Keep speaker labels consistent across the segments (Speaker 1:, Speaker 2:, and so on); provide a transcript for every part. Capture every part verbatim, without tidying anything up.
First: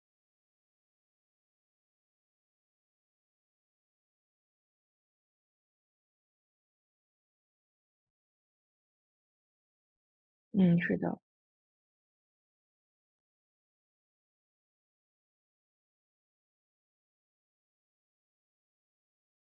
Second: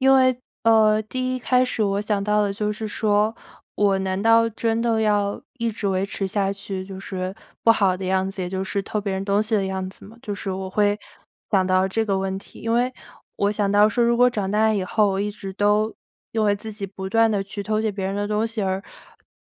Speaker 1: 因为，呃，第一开始我想到的就是说，我难道真的要一直维持下去就是不好的样子，也就是偷别人东西的样子吗？就是我
Speaker 2: 嗯，是
Speaker 1: 会
Speaker 2: 的。
Speaker 1: 想到这个问题，因为我想到说如果长大以后，我一直都因为自己不断地去偷窃别人的东西，而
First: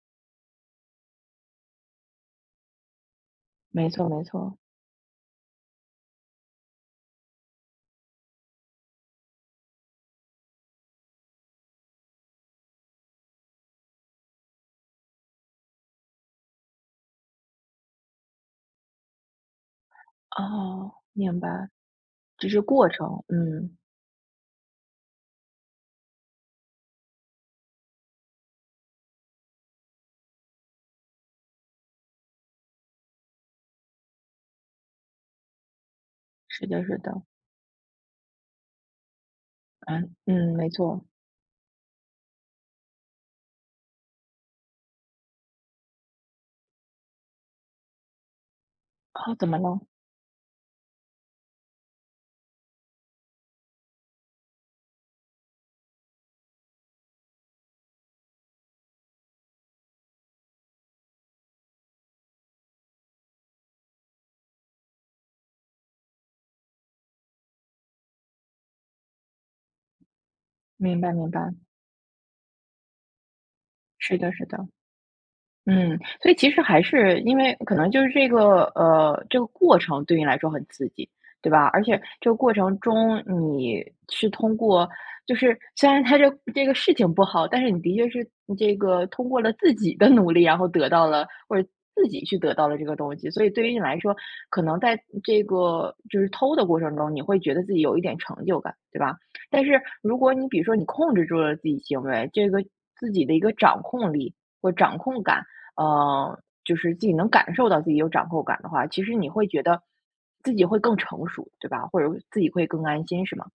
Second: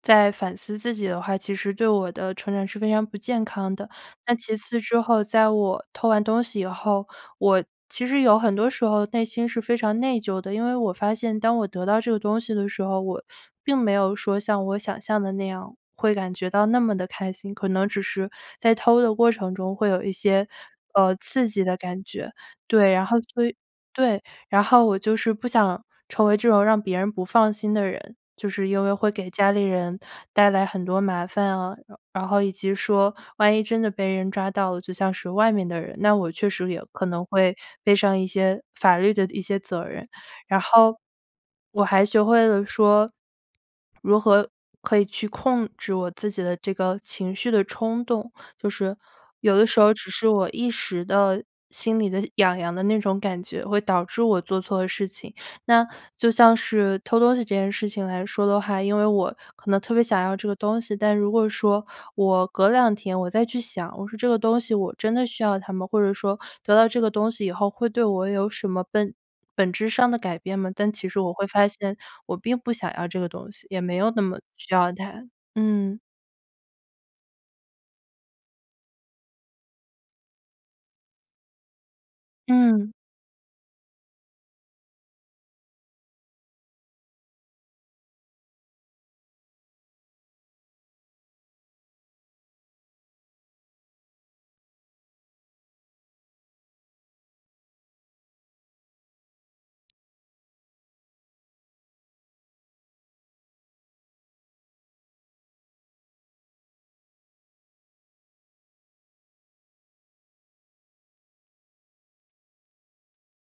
Speaker 1: 在反思自己的话，其实对我的成长是非常不健康的。
Speaker 2: 没错没
Speaker 1: 那其
Speaker 2: 错。
Speaker 1: 次之后，在我偷完东西以后，我其实有很多时候内心是非常内疚的，因为我发现当我得到这个东西的时候，我并没有说像我想象的那样会感觉到那么地开心，可能只是在偷的过程中会有一些，
Speaker 2: 哦。
Speaker 1: 呃，
Speaker 2: 明
Speaker 1: 刺激
Speaker 2: 白。
Speaker 1: 的感觉。
Speaker 2: 只是过
Speaker 1: 对，然后
Speaker 2: 程。
Speaker 1: 所以
Speaker 2: 嗯。
Speaker 1: 对，然后我就是不想成为这种让别人不放心的人，就是因为会给家里人带来很多麻烦啊，然然后以及说万一真的被人抓到了，就像是外面的人，那我确
Speaker 2: 是
Speaker 1: 实也
Speaker 2: 的是
Speaker 1: 可
Speaker 2: 的。
Speaker 1: 能会背上一些法律的一些责任。
Speaker 2: 嗯，嗯，
Speaker 1: 然
Speaker 2: 没
Speaker 1: 后
Speaker 2: 错。
Speaker 1: 我还学会了说如何可以去控制我自己的这个情绪的冲动，就是
Speaker 2: 哦，怎
Speaker 1: 有
Speaker 2: 么
Speaker 1: 的时
Speaker 2: 了？
Speaker 1: 候只是我一时的心里的痒痒的那种感觉，会导致我做错事情。那就像是偷东西这件事情来说的话，因为我可能特别想要这个东西，但如果说我隔两天我再去想，我说这个东西我真的需要它吗？或者说得到这个东西以后会对我有什么本本质上的改变吗？但
Speaker 2: 明
Speaker 1: 其
Speaker 2: 白
Speaker 1: 实
Speaker 2: 明
Speaker 1: 我会
Speaker 2: 白。
Speaker 1: 发现我并不想要这个东西，也没有
Speaker 2: 是
Speaker 1: 那
Speaker 2: 的
Speaker 1: 么
Speaker 2: 是的。
Speaker 1: 需要它。
Speaker 2: 嗯，
Speaker 1: 嗯。
Speaker 2: 所以其实还是因为可能就是这个呃，这个过程对你来说很刺激，对吧？而且这个过程
Speaker 1: 嗯。
Speaker 2: 中你是通过就是虽然它这这个事情不好，但是你的确是这个通过了自己的努力，然后得到了或者自己去得到了这个东西，所以对于你来说，可能在这个就是偷的过程中，你会觉得自己有一点成就感，对吧？但是如果你比如说你控制住了自己行为这个自己的一个掌控力或掌控感呃，就是自己能感受到自己有掌控感的话，其实你会觉得自己会更成熟，对吧？或者自己会更安心是吗？